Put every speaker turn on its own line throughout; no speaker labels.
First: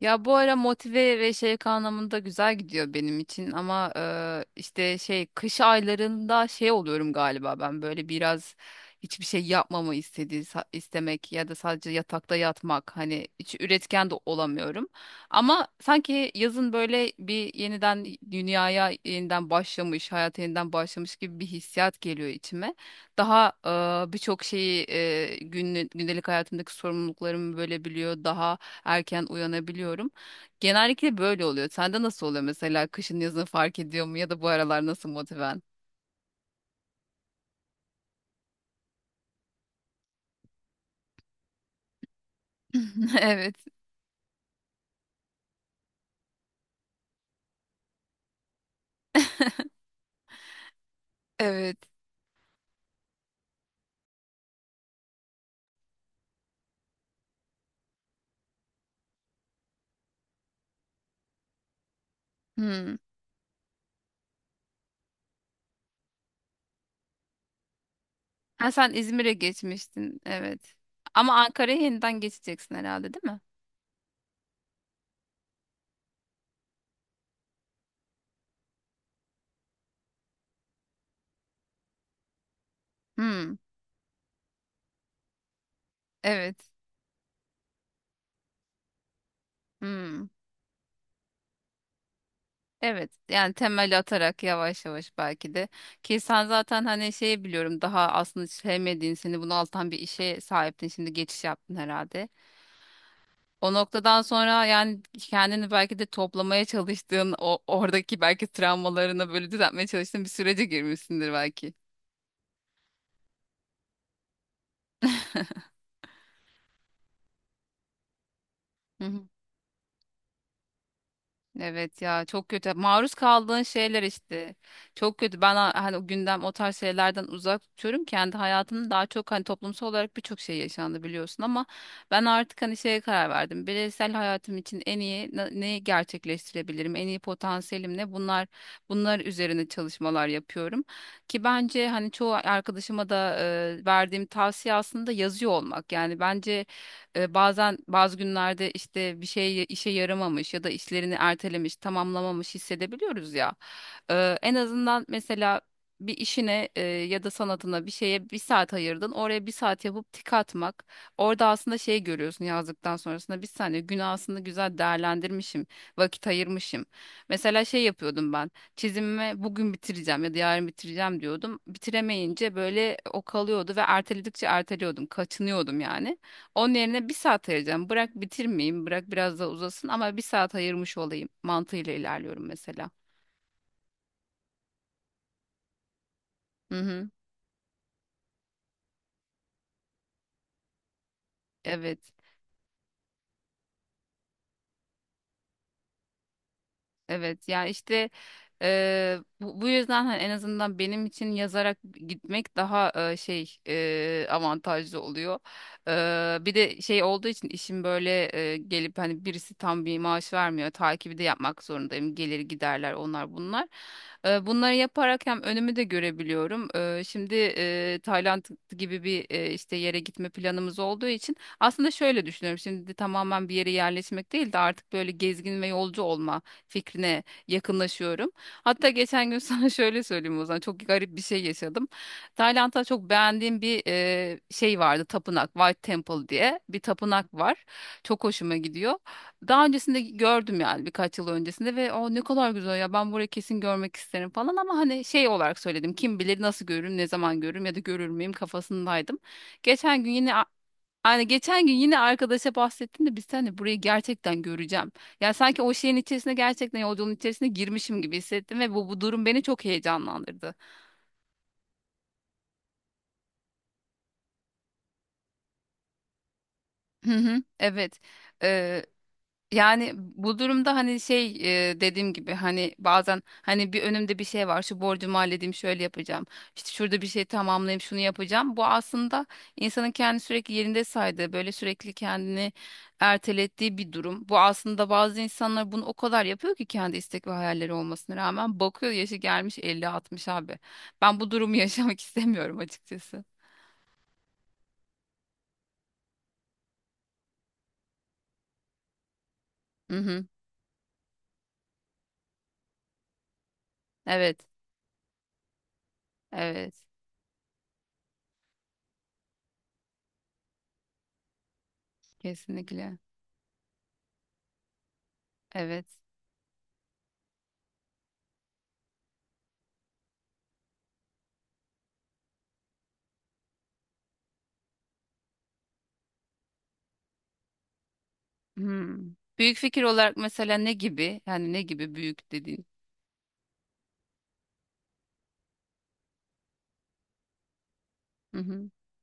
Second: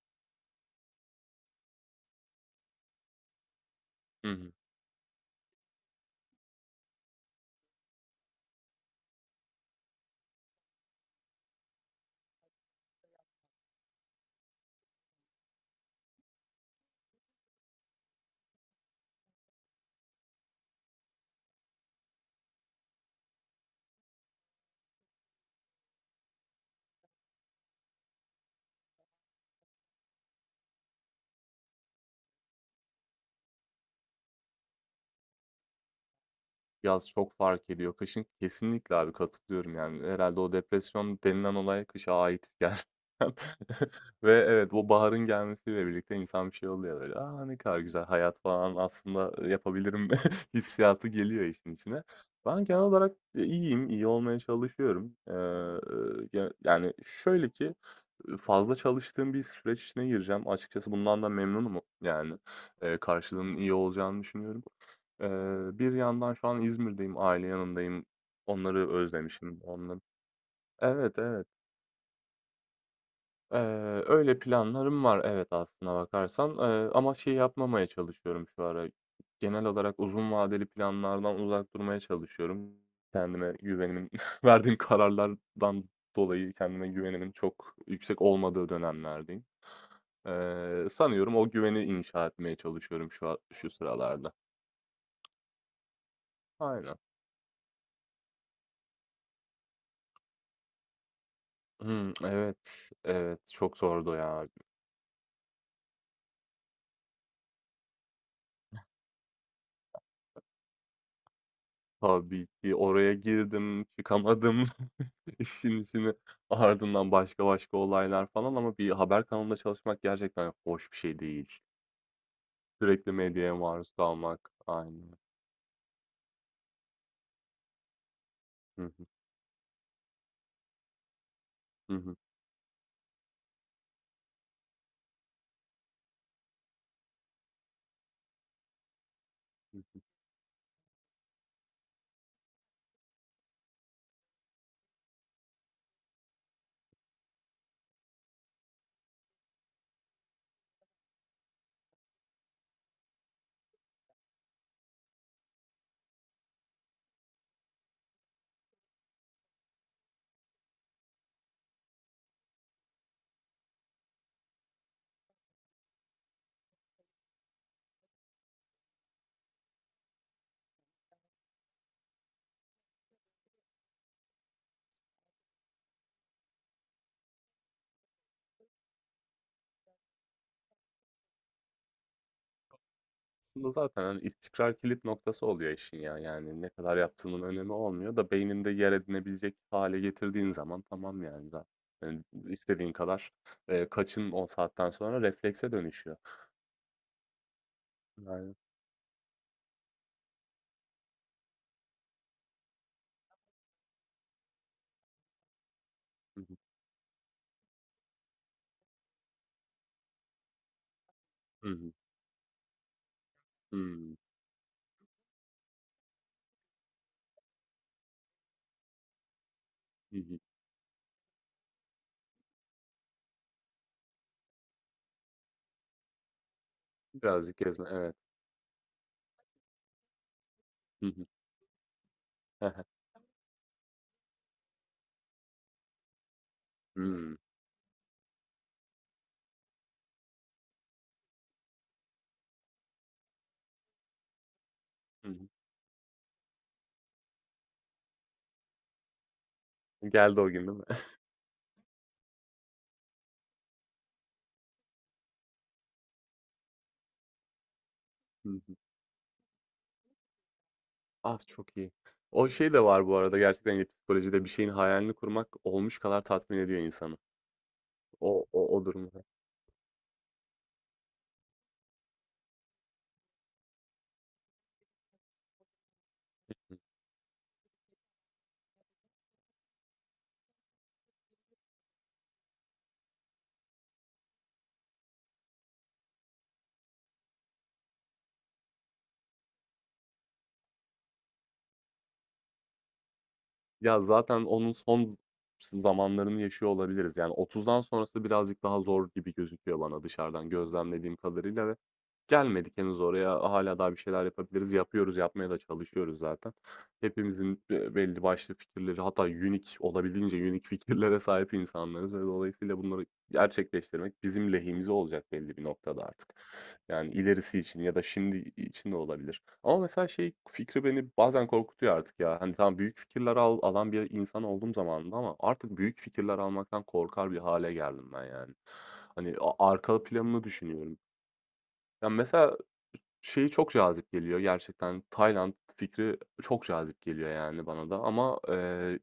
Ya bu ara motive ve şey anlamında güzel gidiyor benim için ama
Hı hı.
işte şey kış aylarında şey oluyorum galiba ben böyle biraz hiçbir şey yapmamı istemek ya da sadece yatakta yatmak hani hiç üretken de olamıyorum. Ama sanki yazın böyle bir yeniden dünyaya yeniden başlamış, hayata yeniden başlamış gibi bir hissiyat geliyor içime. Daha birçok şeyi gündelik hayatımdaki sorumluluklarımı bölebiliyor, daha erken uyanabiliyorum. Genellikle böyle oluyor. Sende nasıl oluyor mesela? Kışın yazın fark ediyor mu, ya da bu aralar nasıl motiven?
Yaz çok fark ediyor. Kışın kesinlikle abi katılıyorum yani. Herhâlde o depresyon denilen olay kışa ait gerçekten
Evet,
ve evet, bu baharın gelmesiyle birlikte insan bir şey oluyor böyle, "A, ne kadar güzel hayat falan aslında yapabilirim." hissiyatı geliyor işin
evet.
içine. Ben genel olarak, iyiyim, iyi olmaya çalışıyorum. Ya yani şöyle ki, fazla çalıştığım bir süreç içine gireceğim. Açıkçası bundan da memnunum yani.
Hmm.
Karşılığının iyi olacağını düşünüyorum. Eee, bir yandan şu an İzmir'deyim, aile yanındayım.
Ha,
Onları
sen İzmir'e
özlemişim. Onları
geçmiştin, evet.
evet,
Ama
evet.
Ankara'ya yeniden geçeceksin herhalde, değil mi?
Eee, öyle planlarım var evet aslına bakarsan, ama şey yapmamaya çalışıyorum şu ara. Genel olarak uzun vadeli planlardan uzak durmaya çalışıyorum. Kendime
Hmm.
güvenimin verdiğim kararlardan dolayı
Evet.
kendime güvenimin çok yüksek olmadığı dönemlerdeyim.
Hmm.
Sanıyorum o güveni inşa etmeye
Evet.
çalışıyorum
Yani
şu
temel
sıralarda.
atarak yavaş yavaş, belki de. Ki sen zaten
Aynen.
hani şeyi biliyorum, daha aslında sevmediğin, seni bunaltan bir işe sahiptin. Şimdi geçiş yaptın
Hımm,
herhalde.
evet, evet.
O
Çok zordu
noktadan
ya.
sonra yani kendini belki de toplamaya çalıştığın, o oradaki belki travmalarını böyle düzeltmeye çalıştığın bir sürece girmişsindir belki.
Tabii ki oraya girdim, çıkamadım işin içine. Ardından başka başka olaylar falan ama bir
Hı
haber
hı.
kanalında çalışmak gerçekten hoş bir şey değil.
Evet ya, çok kötü.
Sürekli
Maruz
medyaya
kaldığın
maruz
şeyler
kalmak.
işte.
Aynen.
Çok kötü. Hani o gündem, o tarz şeylerden uzak tutuyorum. Kendi
Hı
hayatımın
hı,
daha çok, hani, toplumsal olarak birçok şey yaşandı, biliyorsun, ama
hı hı.
ben artık hani şeye karar verdim. Bireysel hayatım için en iyi neyi gerçekleştirebilirim? En iyi potansiyelim ne? Bunlar üzerine çalışmalar yapıyorum. Ki bence, hani, çoğu arkadaşıma da verdiğim tavsiye aslında yazıyor olmak. Yani bence bazen bazı günlerde işte bir şey işe yaramamış ya da işlerini ertelemiş, tamamlamamış hissedebiliyoruz ya. En azından mesela bir işine ya da sanatına, bir şeye bir saat ayırdın. Oraya bir saat yapıp tik atmak. Orada aslında şey görüyorsun, yazdıktan sonrasında bir saniye, günü aslında güzel değerlendirmişim. Vakit ayırmışım. Mesela şey yapıyordum ben. Çizimimi bugün bitireceğim ya da yarın bitireceğim diyordum. Bitiremeyince böyle o kalıyordu ve erteledikçe erteliyordum. Kaçınıyordum yani. Onun yerine bir saat ayıracağım. Bırak bitirmeyeyim, bırak biraz daha uzasın, ama bir saat ayırmış olayım mantığıyla ilerliyorum mesela.
Aslında zaten hani istikrar kilit noktası oluyor işin ya. Yani ne
Hı
kadar
hı.
yaptığının önemi olmuyor da beyninde yer edinebilecek hale getirdiğin zaman tamam yani zaten.
Evet.
Yani istediğin kadar kaçın o saatten sonra reflekse dönüşüyor.
Evet, yani işte,
Yani.
bu yüzden, hani, en azından benim için yazarak gitmek daha avantajlı oluyor.
Hı
Bir
hı,
de şey olduğu için işim, böyle, gelip hani birisi tam bir maaş vermiyor. Takibi de yapmak
hı hı,
zorundayım. Gelir giderler, onlar bunlar.
hı hı.
Bunları yaparak hem önümü de görebiliyorum. Şimdi, Tayland gibi bir, işte, yere
Hı
gitme
hı.
planımız olduğu için aslında şöyle düşünüyorum. Şimdi tamamen bir yere yerleşmek değil de artık böyle gezgin ve yolcu olma fikrine
Birazcık gezme, evet.
yakınlaşıyorum. Hatta geçen gün sana şöyle söyleyeyim, o zaman çok
Hı
garip bir
hı.
şey yaşadım.
He he.
Tayland'da çok beğendiğim bir şey vardı, tapınak, White Temple diye bir tapınak
Hımm.
var. Çok hoşuma gidiyor. Daha öncesinde gördüm, yani birkaç yıl öncesinde, ve o ne kadar güzel ya, ben burayı kesin görmek isterim falan, ama hani şey
Hı hı.
olarak söyledim, kim bilir nasıl görürüm, ne zaman görürüm ya da görür müyüm kafasındaydım. Geçen gün yine
Geldi o gün değil mi?
Geçen gün yine arkadaşa bahsettim de biz seninle burayı gerçekten göreceğim. Yani sanki o şeyin içerisine, gerçekten yolculuğun içerisine girmişim gibi
Hı
hissettim ve
hı.
bu durum beni çok heyecanlandırdı.
Ah, çok iyi. O şey de var bu arada gerçekten, hani, psikolojide bir şeyin hayalini kurmak olmuş kadar tatmin ediyor
Hı
insanı.
hı, evet.
O durumda.
Yani bu durumda, hani, şey, dediğim gibi, hani, bazen, hani, bir önümde bir şey var, şu borcumu halledeyim, şöyle yapacağım, işte
Hı.
şurada bir şey tamamlayayım, şunu yapacağım, bu aslında insanın kendi sürekli yerinde saydığı, böyle sürekli kendini ertelettiği bir durum. Bu aslında bazı insanlar bunu o kadar yapıyor ki, kendi istek ve hayalleri olmasına rağmen, bakıyor yaşı gelmiş elli altmış, abi ben bu durumu yaşamak istemiyorum açıkçası.
Ya, zaten onun son zamanlarını yaşıyor olabiliriz. Yani 30'dan sonrası birazcık daha zor gibi gözüküyor
Hı
bana
hı.
dışarıdan gözlemlediğim kadarıyla ve gelmedik henüz oraya. Hala daha bir şeyler
Evet,
yapabiliriz. Yapıyoruz, yapmaya da çalışıyoruz zaten.
evet,
Hepimizin, belli başlı fikirleri hatta unique olabildiğince unique fikirlere sahip insanlarız ve dolayısıyla
kesinlikle,
bunları gerçekleştirmek bizim lehimize olacak belli bir
evet.
noktada artık. Yani ilerisi için ya da şimdi için de olabilir. Ama mesela şey fikri beni bazen korkutuyor artık ya. Hani tamam büyük fikirler alan bir insan olduğum zamanında ama artık büyük fikirler almaktan korkar bir hale geldim ben yani.
Hmm.
Hani
Büyük fikir
arka
olarak
planını
mesela ne
düşünüyorum.
gibi? Yani ne gibi
Ya
büyük
mesela
dediğin?
şey çok cazip geliyor gerçekten. Tayland fikri çok cazip geliyor yani bana da
Hı
ama,
hı.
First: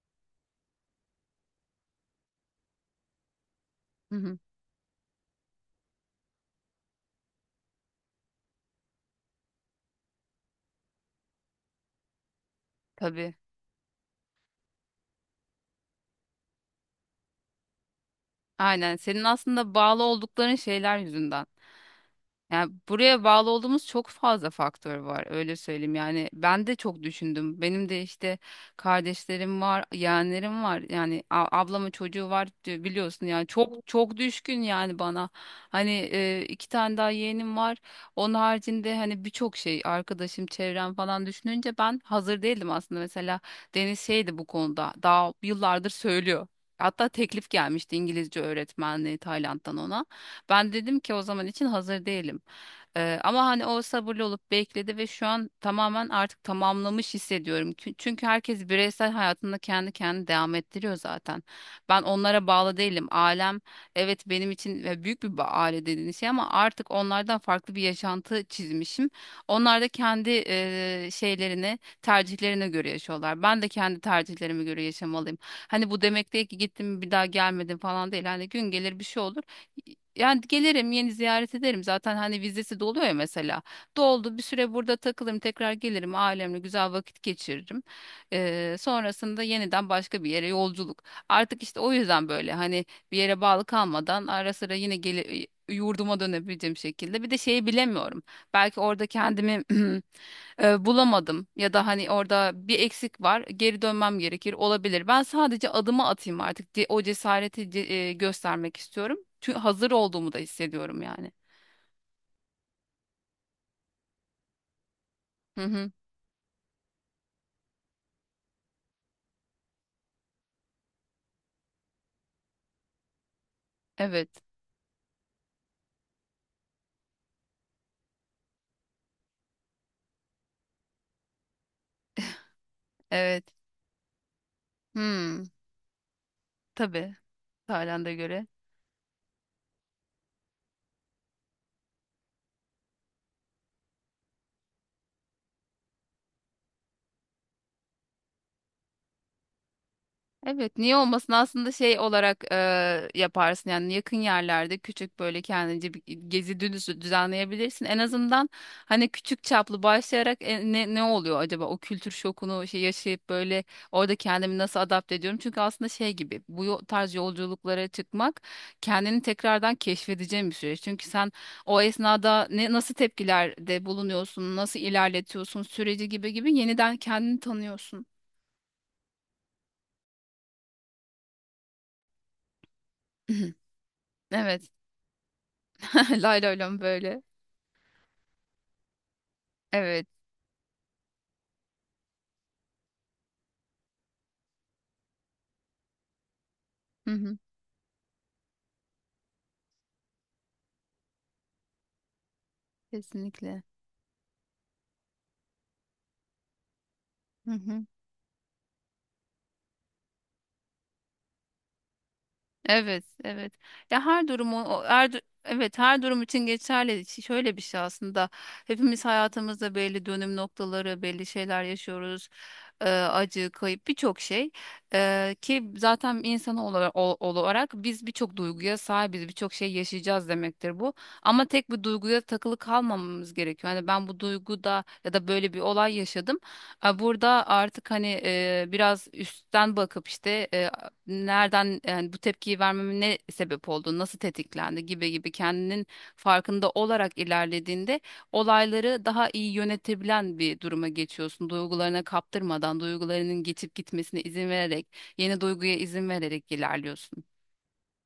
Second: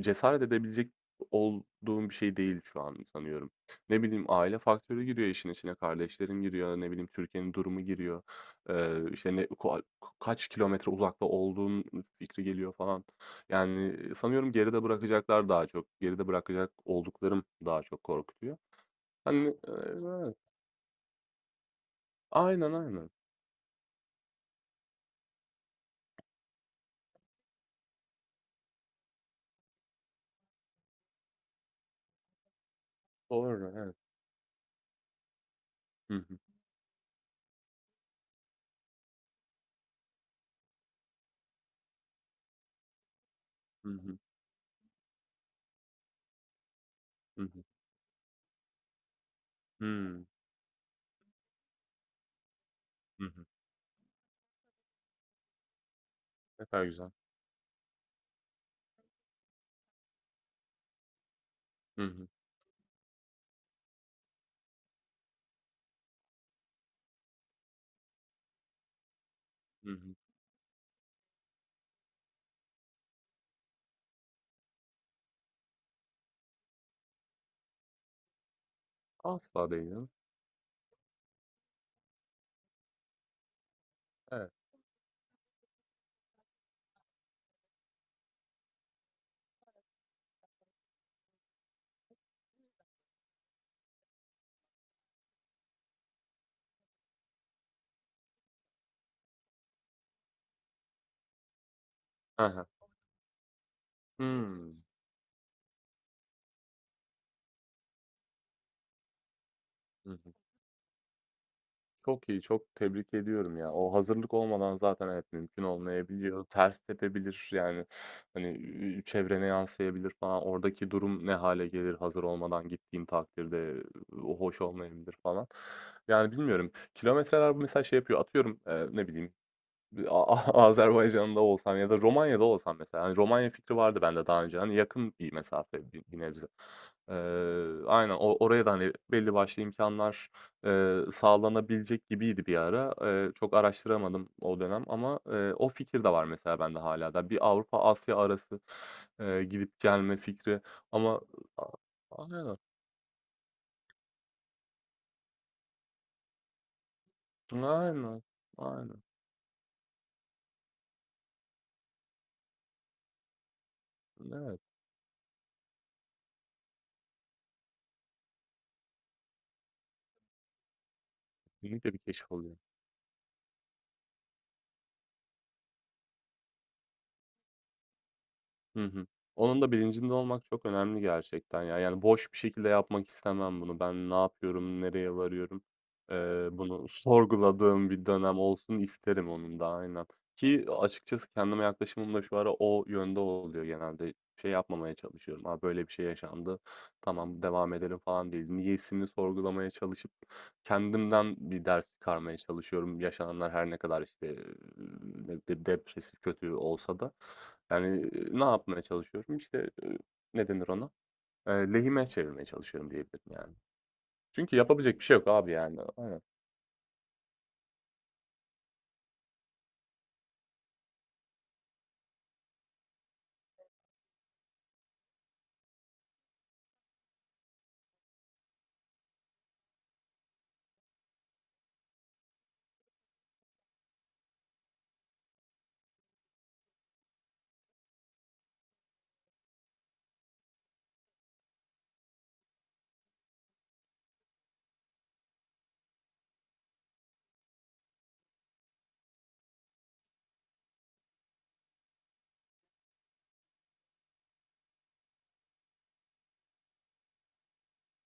cesaret edebilecek olduğum bir şey değil şu an sanıyorum. Ne
Hı
bileyim,
hı.
aile faktörü giriyor işin içine, kardeşlerim giriyor, ne bileyim, Türkiye'nin durumu giriyor. İşte, ne ko kaç kilometre uzakta olduğun fikri geliyor falan.
Tabii.
Yani, sanıyorum geride bırakacaklar daha çok, geride bırakacak olduklarım daha çok korkutuyor.
Aynen. Senin
Hani,
aslında bağlı
evet.
oldukların şeyler yüzünden. Yani
Aynen, aynen.
buraya bağlı olduğumuz çok fazla faktör var, öyle söyleyeyim. Yani ben de çok düşündüm. Benim de işte kardeşlerim var, yeğenlerim var. Ablamın çocuğu var, diyor, biliyorsun yani,
Doğru,
çok
evet.
çok düşkün yani bana. Hani,
Hı hı.
iki tane daha yeğenim var. Onun haricinde, hani, birçok şey, arkadaşım, çevrem falan düşününce ben hazır değildim aslında. Mesela
Hı
Deniz
hı.
şeydi bu konuda, daha yıllardır söylüyor. Hatta
Hı
teklif
hı.
gelmişti, İngilizce öğretmenliği Tayland'dan ona.
Hımm.
Ben dedim ki o zaman için hazır değilim.
Hı
Ama
hı.
hani, o sabırlı olup bekledi ve şu an tamamen artık
Ne kadar güzel.
tamamlamış hissediyorum. Çünkü herkes bireysel hayatında kendi kendini devam ettiriyor zaten. Ben
Hı hı.
onlara bağlı değilim. Ailem evet, benim için, ve büyük bir aile dediğiniz şey, ama artık onlardan farklı bir yaşantı çizmişim. Onlar da
Hı hı.
kendi şeylerini, tercihlerine göre yaşıyorlar. Ben de kendi tercihlerime göre yaşamalıyım. Hani bu demek değil ki gittim bir daha gelmedim falan, değil. Hani gün gelir, bir şey olur.
Asla değilim.
Yani gelirim, yeni ziyaret ederim, zaten hani vizesi doluyor ya mesela, doldu, bir
Evet.
süre burada takılırım, tekrar gelirim, ailemle güzel vakit geçiririm. Sonrasında yeniden başka bir yere yolculuk, artık işte o yüzden, böyle, hani, bir yere bağlı kalmadan ara sıra yine gele, yurduma dönebileceğim şekilde. Bir de şeyi bilemiyorum, belki orada kendimi bulamadım ya da hani
Hı
orada
hı.
bir eksik var, geri dönmem gerekir,
Hımm.
olabilir. Ben sadece adımı atayım artık. O cesareti göstermek istiyorum. Çünkü hazır
Hı
olduğumu
hı.
da hissediyorum yani.
Çok iyi, çok tebrik ediyorum ya. O hazırlık olmadan zaten evet
Hı
mümkün
hı.
olmayabiliyor. Ters tepebilir yani, hani, çevrene yansıyabilir falan. Oradaki durum ne hâle gelir hazır olmadan gittiğin takdirde, o
Evet.
hoş olmayabilir falan. Yani bilmiyorum. Kilometreler mesela şey yapıyor, atıyorum, ne bileyim A A Azerbaycan'da olsam ya da Romanya'da olsam mesela, hani,
Evet.
Romanya fikri vardı bende daha önce. Hani, yakın bir
Hmm.
mesafe bir nebze.
Tabii,
Eee,
Tayland'a
aynen
göre.
oraya da, hani, belli başlı imkanlar sağlanabilecek gibiydi bir ara. Çok araştıramadım o dönem ama, o fikir de var mesela bende hala da. Bir Avrupa-Asya arası, gidip gelme fikri
Evet, niye
ama
olmasın?
a
Aslında şey olarak
aynen,
yaparsın yani, yakın yerlerde küçük böyle kendince bir gezi dönüşü düzenleyebilirsin. En
aynen,
azından,
aynen.
hani, küçük çaplı başlayarak ne ne oluyor acaba o kültür şokunu, şey yaşayıp, böyle orada kendimi
Evet,
nasıl adapte ediyorum? Çünkü aslında şey gibi, bu tarz yolculuklara çıkmak kendini tekrardan keşfedeceğin bir süreç. Çünkü sen o
kesinlikle bir keşif
esnada
oluyor.
ne, nasıl tepkilerde bulunuyorsun, nasıl ilerletiyorsun süreci gibi gibi, yeniden kendini tanıyorsun.
Hı hı. Onun da bilincinde olmak çok önemli gerçekten ya. Yani boş bir şekilde yapmak istemem bunu. Ben ne
Evet.
yapıyorum, nereye varıyorum?
Lay lay lom
Bunu
böyle.
sorguladığım bir dönem olsun isterim onun da aynen.
Evet.
Ki açıkçası kendime yaklaşımım da şu ara o yönde oluyor genelde. Şey yapmamaya çalışıyorum. Ha böyle bir şey yaşandı.
Hı hı.
Tamam devam edelim falan değil. Niyesini sorgulamaya çalışıp kendimden bir ders çıkarmaya çalışıyorum. Yaşananlar
Kesinlikle.
her ne kadar, işte, ne de depresif, kötü olsa da.
Hı hı.
Yani, ne yapmaya çalışıyorum? İşte, ne denir ona? Lehime çevirmeye çalışıyorum
Evet,
diyebilirim
evet.
yani.
Ya her
Çünkü
durumu,
yapabilecek bir
her,
şey yok abi
evet,
yani.
her durum
Aynen.
için geçerli. Şöyle bir şey aslında. Hepimiz hayatımızda belli dönüm noktaları, belli şeyler yaşıyoruz. Acı, kayıp, birçok şey. Ki zaten insan olarak, biz birçok duyguya sahibiz, birçok şey yaşayacağız demektir bu. Ama tek bir duyguya takılı kalmamamız gerekiyor. Hani ben bu duyguda, ya da böyle bir olay yaşadım. Ha, burada artık, hani, biraz üstten bakıp, işte, nereden, yani bu tepkiyi vermeme ne sebep oldu, nasıl tetiklendi gibi gibi, kendinin farkında olarak ilerlediğinde olayları daha iyi yönetebilen bir duruma geçiyorsun. Duygularına kaptırmadan, duygularının geçip gitmesine izin vererek, yeni duyguya izin vererek ilerliyorsun.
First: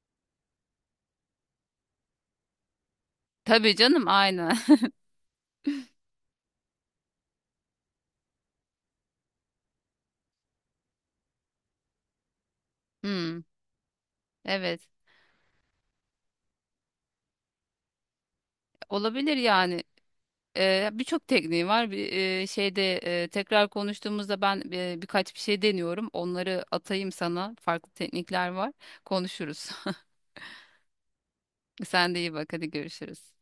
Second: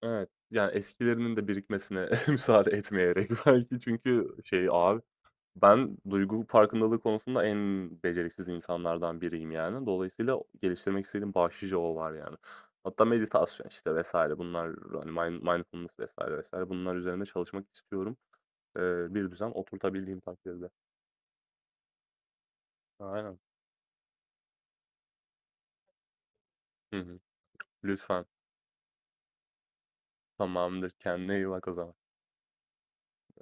Evet. Yani eskilerinin de birikmesine müsaade etmeyerek
Tabii
belki
canım,
çünkü
aynen.
şey abi. Ben duygu farkındalığı konusunda en beceriksiz insanlardan biriyim yani. Dolayısıyla geliştirmek istediğim başlıca o var yani. Hatta
Hmm,
meditasyon işte vesaire bunlar
evet,
hani mindfulness vesaire vesaire bunlar üzerinde çalışmak istiyorum. Bir
olabilir
düzen
yani.
oturtabildiğim takdirde.
Birçok tekniği var. Bir şeyde,
Aynen.
tekrar konuştuğumuzda ben birkaç bir şey deniyorum. Onları
Hı
atayım
hı.
sana. Farklı
Lütfen.
teknikler var. Konuşuruz.
Tamamdır. Kendine iyi bak o zaman.
Sen de iyi bak, hadi görüşürüz.